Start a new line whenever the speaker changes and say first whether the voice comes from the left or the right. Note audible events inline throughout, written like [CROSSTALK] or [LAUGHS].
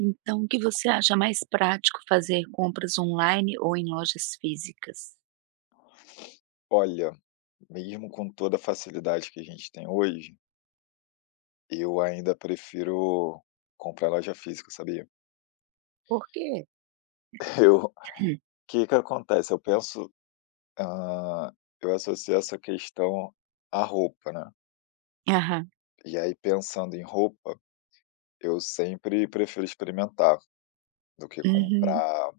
right: Então, o que você acha mais prático, fazer compras online ou em lojas físicas?
left: Olha, mesmo com toda a facilidade que a gente tem hoje, eu ainda prefiro comprar loja física, sabia?
right: Por quê?
left: [LAUGHS] Eu o
right: Hum.
left: Que que acontece? Eu penso, ah, eu associo essa questão à roupa, né?
right: Aham.
left: E aí pensando em roupa, eu sempre prefiro experimentar do que
right: Uhum.
left: comprar,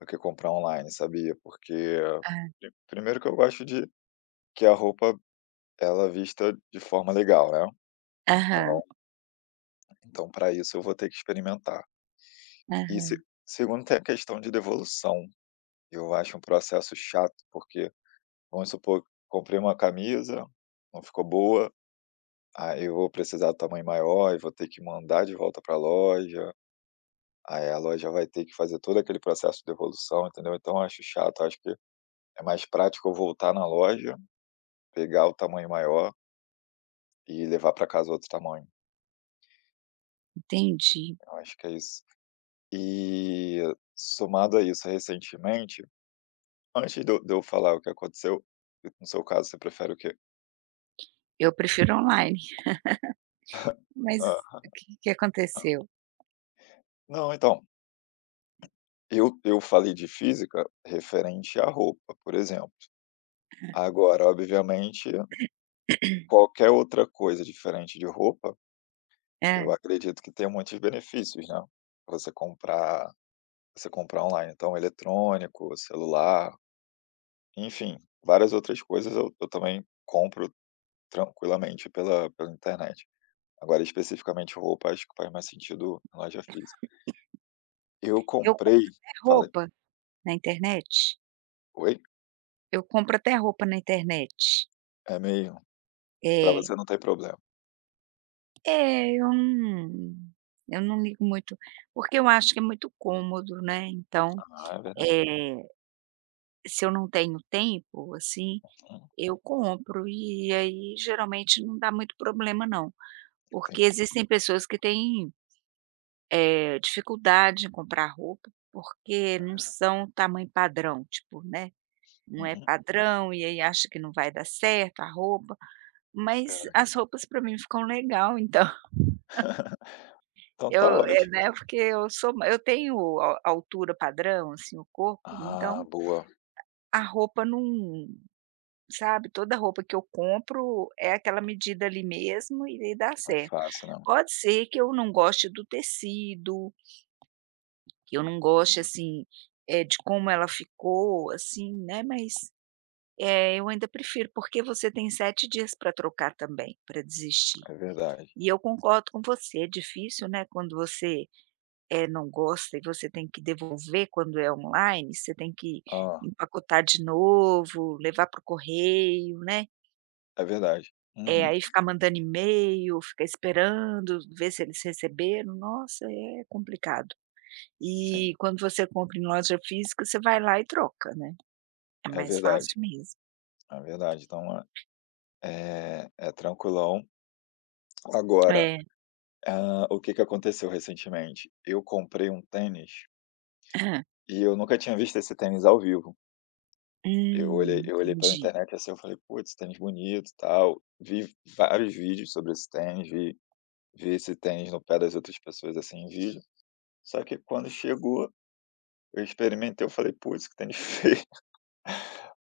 left: do que comprar online, sabia? Porque
right: É.
left: primeiro que eu gosto de que a roupa ela vista de forma legal, né?
right: Aham,
left: Então, então para isso eu vou ter que experimentar. E se
right: aham.
left: Segundo, tem a questão de devolução, eu acho um processo chato, porque vamos supor, comprei uma camisa, não ficou boa, aí eu vou precisar do tamanho maior e vou ter que mandar de volta para a loja, aí a loja vai ter que fazer todo aquele processo de devolução, entendeu. Então eu acho chato, acho que é mais prático eu voltar na loja, pegar o tamanho maior e levar para casa outro tamanho,
right: Entendi.
left: eu acho que é isso. E somado a isso, recentemente antes de eu falar o que aconteceu, no seu caso você prefere o quê?
right: Eu prefiro online. [LAUGHS] Mas
left: Hã.
right: o que que aconteceu?
left: Não, então, eu falei de física referente à roupa, por exemplo. Agora, obviamente, qualquer outra coisa diferente de roupa, eu
right: Hã.
left: acredito que tenha muitos benefícios, né. Você comprar Você comprar online, então eletrônico, celular, enfim, várias outras coisas eu também compro tranquilamente pela internet. Agora especificamente roupa, acho que faz mais sentido em loja física. Eu
right: Eu compro
left: comprei
right: até
left: Falei,
right: roupa. Na internet?
left: oi?
right: Eu compro até roupa na internet.
left: É meio Pra
right: É.
left: você não tem problema.
right: É, eu não ligo muito, porque eu acho que é muito cômodo, né, então,
left: Ah, é verdade.
right: eh, se eu não tenho tempo, assim.
left: Hum,
right: Eu compro e aí geralmente não dá muito problema não, porque
left: entendi.
right: existem pessoas que têm, dificuldade em comprar roupa, porque não são tamanho padrão, tipo, né, não é
left: Uhum,
right: padrão e aí acha que não vai dar certo a roupa, mas
left: verdade.
right: as roupas para mim ficam legal então. [LAUGHS]
left: Então tá
right: Eu,
left: ótimo.
right: né, porque eu tenho a altura padrão, assim, o corpo,
left: Ah,
right: então
left: boa.
right: a roupa não, sabe, toda roupa que eu compro é aquela medida ali mesmo e daí dá
left: Mais
right: certo.
left: fácil, não.
right: Pode ser que eu não goste do tecido, que eu não goste, assim, de como ela ficou, assim, né, mas, eu ainda prefiro, porque você tem 7 dias para trocar também, para desistir.
left: É verdade.
right: E eu concordo com você, é difícil, né, quando você, não gosta e você tem que devolver. Quando é online, você tem que
left: Ah,
right: empacotar de novo, levar para o correio, né,
left: é verdade.
right: é
left: Uhum.
right: aí ficar mandando e-mail, ficar esperando ver se eles receberam, nossa, é complicado.
left: Sim,
right: E quando você compra em loja física, você vai lá e troca, né, é
left: é
right: mais
left: verdade,
right: fácil mesmo.
left: é verdade. Então é é tranquilão. Agora,
right: É.
left: o que que aconteceu recentemente? Eu comprei um tênis
right: Hã.
left: e eu nunca tinha visto esse tênis ao vivo. Eu olhei eu olhei pela
right: Entendi.
left: internet, assim, eu falei: "Putz, tênis bonito, e tal". Vi vários vídeos sobre esse tênis, vi esse tênis no pé das outras pessoas, assim, em vídeo. Só que quando chegou, eu experimentei, eu falei: "Putz, que tênis [LAUGHS] feio".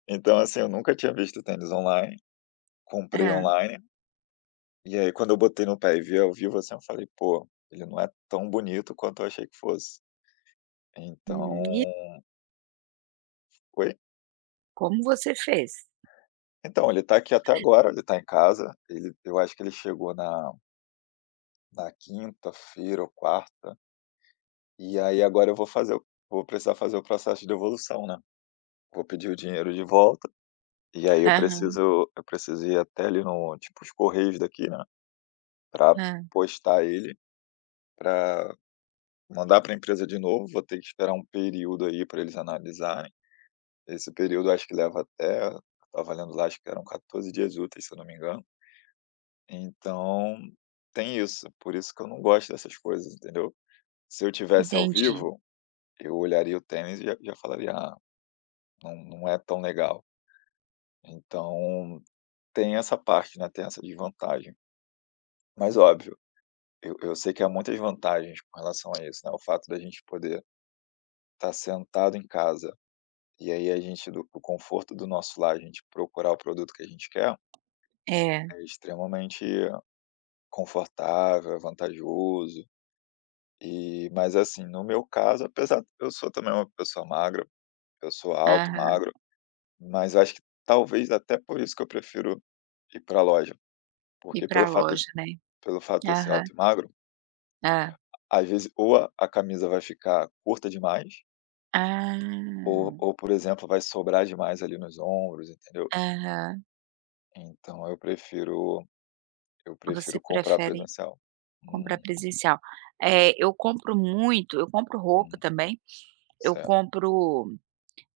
left: Então, assim, eu nunca tinha visto tênis online, comprei
right: Hã.
left: online, e aí quando eu botei no pé e vi ao vivo, assim, eu falei: "Pô, ele não é tão bonito quanto eu achei que fosse". Então
right: E
left: Oi?
right: como você fez?
left: Então, ele tá aqui até agora, ele tá em casa, ele eu acho que ele chegou na quinta-feira ou quarta. E aí agora eu vou precisar fazer o processo de devolução, né. Vou pedir o dinheiro de volta, e aí eu
right: Aham,
left: preciso eu preciso ir até ali no tipo os correios daqui, né, para
right: hã,
left: postar ele, para mandar para a empresa de novo, vou ter que esperar um período aí para eles analisarem. Esse período acho que leva até eu estava lendo lá, acho que eram 14 dias úteis, se eu não me engano. Então, tem isso, por isso que eu não gosto dessas coisas, entendeu. Se eu tivesse ao
right: entendi.
left: vivo, eu olharia o tênis e já já falaria: "Ah, não, não é tão legal". Então, tem essa parte, né, tem essa desvantagem. Mas óbvio, eu sei que há muitas vantagens com relação a isso, né, o fato da gente poder estar sentado em casa, e aí a gente do conforto do nosso lar, a gente procurar o produto que a gente quer,
right: É,
left: é extremamente confortável, é vantajoso, e mas assim, no meu caso, apesar de eu sou também uma pessoa magra, eu sou alto,
right: aham.
left: magro, mas eu acho que talvez até por isso que eu prefiro ir pra loja,
right: Ir
left: porque
right: pra
left: pelo fato
right: loja, né.
left: Pelo fato de eu ser
right: Aham.
left: alto e magro,
right: Hã.
left: às vezes ou a camisa vai ficar curta demais, ou
right: Ah,
left: ou, por exemplo, vai sobrar demais ali nos ombros, entendeu.
right: aham.
left: Então eu prefiro
right: Você
left: comprar
right: prefere
left: presencial.
right: comprar
left: Uhum.
right: presencial. É, eu compro roupa também, eu
left: Certo,
right: compro,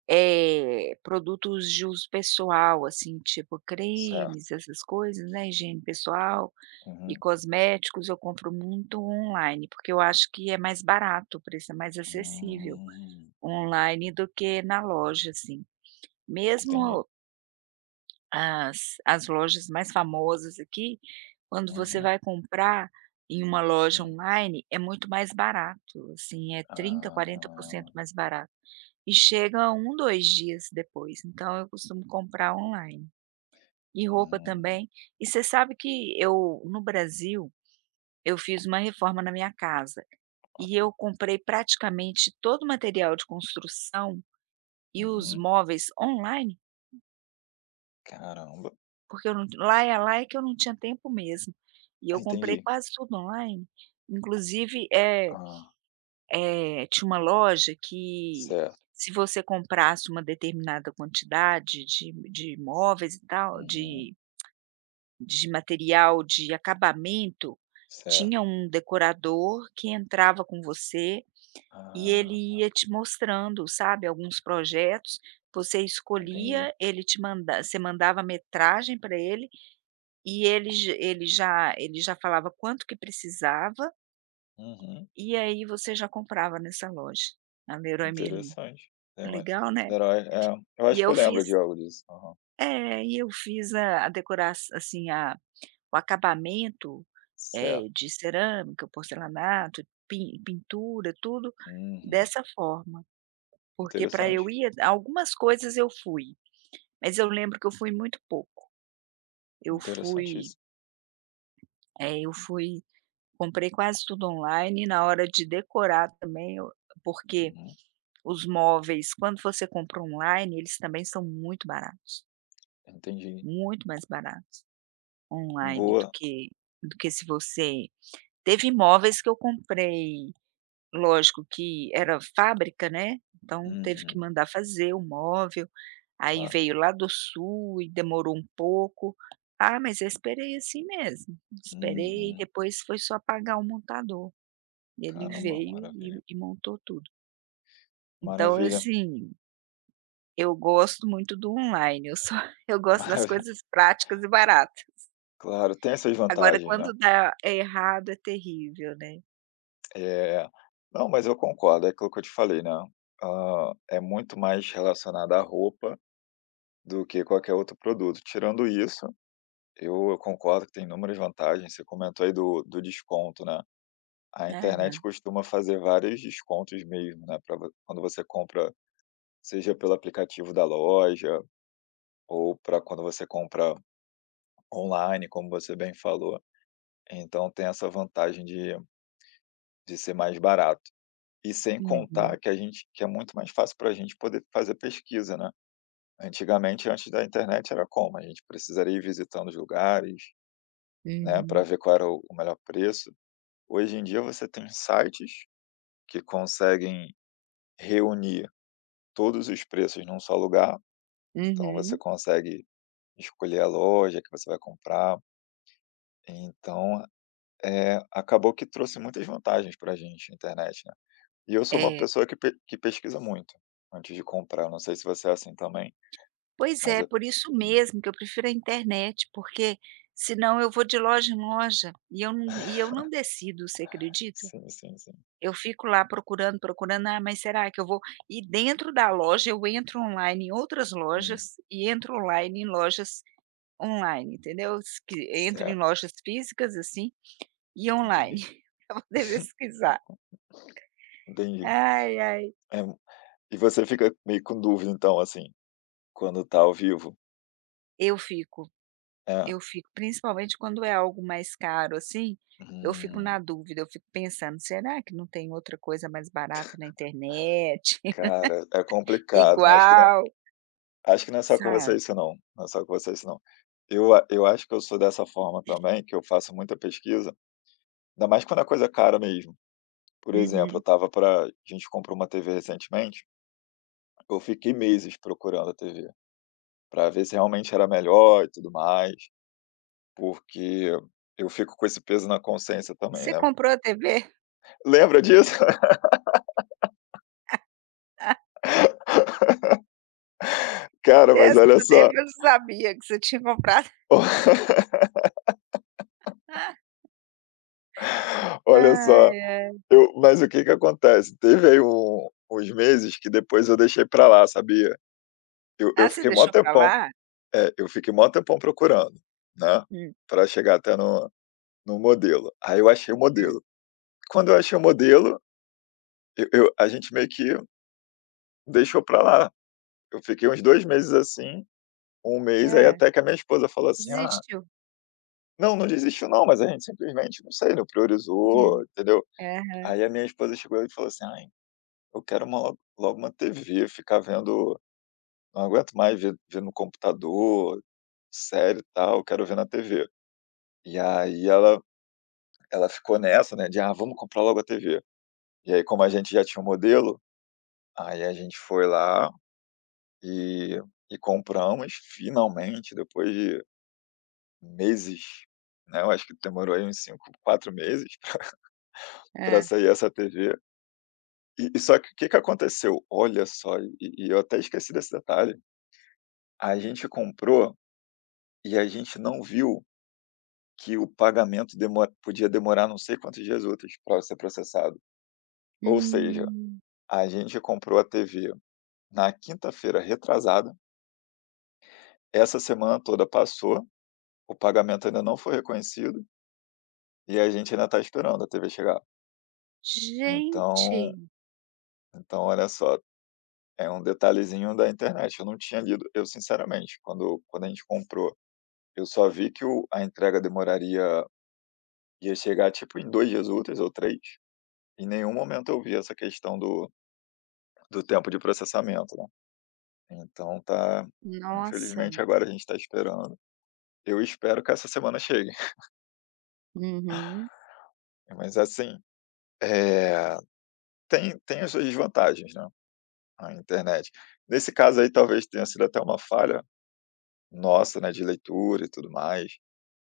right: Produtos de uso pessoal, assim, tipo
left: certo.
right: cremes, essas coisas, né, higiene pessoal e
left: Uhum.
right: cosméticos, eu compro muito online, porque eu acho que é mais barato, o preço é mais acessível
left: Hum,
right: online do que na loja, assim.
left: entendi.
right: Mesmo as lojas mais famosas aqui, quando você
left: Uhum,
right: vai comprar em uma loja
left: hum.
right: online, é muito mais barato, assim, é 30 40%
left: Ah,
right: mais barato. E chega 1 2 dias depois, então eu costumo comprar online. E roupa
left: hum,
right: também. E você sabe que eu, no Brasil, eu fiz uma reforma na minha casa, e
left: ok.
right: eu comprei praticamente todo o material de construção e os
left: Uhum.
right: móveis online.
left: Caramba,
right: Porque eu não, lá é que eu não tinha tempo mesmo. E eu comprei
left: entendi.
right: quase tudo online, inclusive, é,
left: Ah,
right: tinha uma loja que,
left: certo.
right: se você comprasse uma determinada quantidade de móveis e tal,
left: Uhum,
right: de material de acabamento,
left: certo.
right: tinha um decorador que entrava com você e
left: Ah,
right: ele ia te mostrando, sabe, alguns projetos, você
left: entendi.
right: escolhia, ele te manda você mandava a metragem para ele e ele já falava quanto que precisava,
left: Uhum.
right: e aí você já comprava nessa loja, na Leroy Merlin.
left: Interessante. Herói
right: Legal, né.
left: herói, é, eu
right: E
left: acho que
right: eu
left: eu
right: fiz,
left: lembro de algo disso. Aham.
right: é, e eu fiz a decora assim, a, o acabamento,
left: Certo.
right: de cerâmica, porcelanato, pintura, tudo
left: Uhum.
right: dessa forma, porque para
left: Interessante,
right: eu ir, algumas coisas eu fui, mas eu lembro que eu fui muito pouco. Eu fui,
left: interessantíssimo.
right: eu fui, comprei quase tudo online, na hora de decorar também eu, porque
left: Uhum.
right: os móveis, quando você compra online, eles também são muito baratos,
left: Entendi.
right: muito mais baratos online
left: Boa.
right: do que se você, teve móveis que eu comprei, lógico que era fábrica, né, então teve que
left: Uhum.
right: mandar fazer o móvel, aí
left: Claro.
right: veio lá do sul e demorou um pouco. Ah, mas eu esperei assim mesmo, esperei e
left: Uhum.
right: depois foi só pagar o montador. E ele
left: Caramba,
right: veio e
left: maravilha.
right: montou tudo. Então,
left: Maravilha,
right: assim, eu gosto muito do online, eu só [LAUGHS] eu
left: [LAUGHS]
right: gosto das
left: maravilha.
right: coisas práticas e baratas.
left: Claro, tem essas
right: Agora
left: vantagens, né.
right: quando dá é errado é terrível, né.
left: Eh, não, mas eu concordo, é aquilo que eu te falei, né, é muito mais relacionado à roupa do que qualquer outro produto. Tirando isso, eu concordo que tem inúmeras vantagens, você comentou aí do desconto, né. A internet
right: Aham.
left: costuma fazer vários descontos mesmo, né, pra vo quando você compra, seja pelo aplicativo da loja ou para quando você compra online, como você bem falou. Então tem essa vantagem de ser mais barato. E sem
right: Uhum,
left: contar que a gente que é muito mais fácil para a gente poder fazer pesquisa, né. Antigamente, antes da internet, era como? A gente precisaria ir visitando os lugares, né, para
right: uhum,
left: ver qual era o melhor preço. Hoje em dia você tem sites que conseguem reunir todos os preços num só lugar, então você
right: uhum.
left: consegue escolher a loja que você vai comprar. Então, acabou que trouxe muitas vantagens para a gente, a internet, né. E eu sou uma
right: É.
left: pessoa que pe que pesquisa muito antes de comprar. Eu não sei se você é assim também,
right: Pois
left: mas
right: é,
left: eu
right: por isso
left: hum,
right: mesmo que eu prefiro a internet, porque senão eu vou de loja em loja e eu não decido, você acredita?
left: sim, sim, sim.
right: Eu fico lá procurando, procurando, "ah, mas será que eu vou?" E dentro da loja eu entro online em outras
left: Hum,
right: lojas e entro online em lojas online, entendeu? S que entro em
left: certo,
right: lojas físicas, assim, e online,
left: entendi,
right: [LAUGHS] pra poder pesquisar.
left: entendi.
right: Ai, ai,
left: É, e você fica meio com dúvida então, assim, quando tá ao vivo?
right: eu fico
left: É,
right: eu fico, principalmente quando é algo mais caro, assim, eu fico
left: hum.
right: na dúvida, eu fico pensando: "Será que não tem outra coisa mais barata na internet, [LAUGHS]
left: Cara, é complicado, né,
right: igual?",
left: acho que não é só com você
right: sabe?
left: isso não, não é só com você isso não. Eu acho que eu sou dessa forma também, que eu faço muita pesquisa, ainda mais quando a coisa é cara mesmo. Por exemplo, eu
right: Uhum.
left: estava para a gente comprou uma TV recentemente, eu fiquei meses procurando a TV, para ver se realmente era melhor e tudo mais, porque eu fico com esse peso na consciência também,
right: "Você
left: né.
right: comprou a TV?"
left: Lembra disso? [LAUGHS] Cara, mas
right: Dessa
left: olha
right: do teve
left: só,
right: eu não sabia que você tinha comprado.
left: [LAUGHS]
right: [LAUGHS]
left: olha só.
right: Ai, ai.
left: Eu Mas o que que acontece, teve aí uns meses que depois eu deixei pra lá, sabia. Eu eu
right: Ah, você
left: fiquei mó
right: deixou pra
left: tempão
right: lá?
left: eu fiquei mó tempão procurando, né,
right: Hum,
left: pra chegar até no no modelo. Aí eu achei o
right: hã.
left: modelo. Quando eu achei o modelo, eu a gente meio que deixou pra lá. Eu fiquei uns 2 meses assim, um mês, aí
right: Hã.
left: até que a minha esposa falou assim: "Ah,
right: Desistiu?
left: não, não desistiu não, mas a gente simplesmente, não sei, não
right: Hum.
left: priorizou", entendeu.
right: Aham.
left: Aí a minha esposa chegou e falou assim: "Ai, eu quero uma logo uma TV, ficar vendo". Não aguento mais ver no computador, série e tal, quero ver na TV. E aí ela ficou nessa, né, de: "Ah, vamos comprar logo a TV". E aí como a gente já tinha o modelo, aí a gente foi lá e compramos finalmente depois de meses, né, eu acho que demorou aí uns 5, 4 meses [LAUGHS] para
right: Hã.
left: sair essa TV. E só que o que que aconteceu? Olha só, e eu até esqueci desse detalhe, a gente comprou e a gente não viu que o pagamento demo podia demorar não sei quantos dias úteis para ser processado. Ou seja,
right: Hum.
left: a gente comprou a TV na quinta-feira retrasada, essa semana toda passou, o pagamento ainda não foi reconhecido, e a gente ainda está esperando a TV chegar. Então,
right: Gente,
left: então olha só, é um detalhezinho da internet, eu não tinha lido eu sinceramente, quando a gente comprou, eu só vi que o a entrega demoraria ia chegar tipo em 2 dias úteis ou 3, em nenhum momento eu vi essa questão do tempo de processamento, né. Então tá
right: nossa.
left: Infelizmente agora a gente está esperando. Eu espero que essa semana chegue,
right: Uhum.
left: [LAUGHS] mas assim, eh, tem as suas desvantagens, né, a internet. Nesse caso aí talvez tenha sido até uma falha nossa, né, de leitura e tudo mais.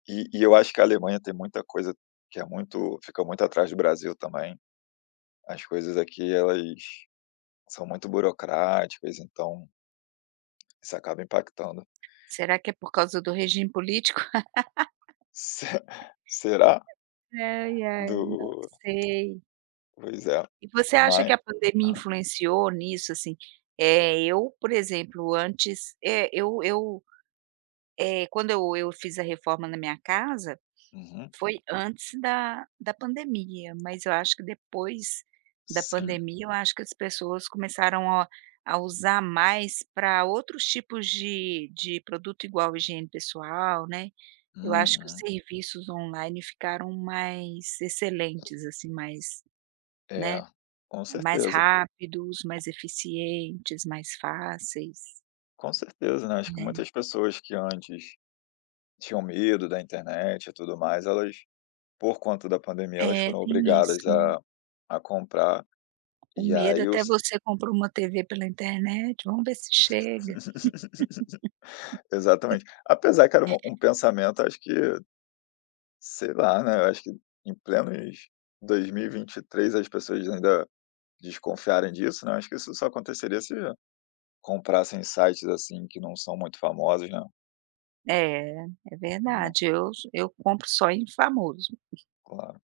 left: E eu acho que a Alemanha tem muita coisa que é muito fica muito atrás do Brasil também. As coisas aqui elas são muito burocráticas, então isso acaba impactando.
right: Será que é por causa do regime político?
left: [LAUGHS] Se Será?
right: Ai, ai, não
left: Do...
right: sei.
left: Pois é.
right: E você acha que
left: Mas
right: a pandemia
left: ah,
right: influenciou nisso, assim? Eu, por exemplo, antes, quando eu fiz a reforma na minha casa,
left: uhum,
right: foi antes da pandemia, mas eu acho que depois da
left: sim.
right: pandemia, eu acho que as pessoas começaram a usar mais para outros tipos de produto igual higiene pessoal, né. Eu acho que os
left: Uhum.
right: serviços online ficaram mais excelentes, assim, mais, né,
left: É, com
right: mais
left: certeza,
right: rápidos, mais eficientes, mais fáceis,
left: com certeza, né, acho que
right: né.
left: muitas pessoas que antes tinham medo da internet e tudo mais, elas, por conta da pandemia, elas
right: É,
left: foram
right: tem isso,
left: obrigadas
right: né.
left: a comprar,
right: O
left: e
right: medo,
left: aí
right: até
left: os
right: você comprou uma TV pela internet, vamos ver se chega.
left: exatamente. Apesar que era um pensamento, acho que, sei lá, né, eu acho que em plenos 2023 as pessoas ainda desconfiarem disso, né, acho que isso só aconteceria se comprassem sites, assim, que não são muito famosos, né.
right: É, é
left: Uma
right: verdade. Eu compro só em famoso.
left: Claro.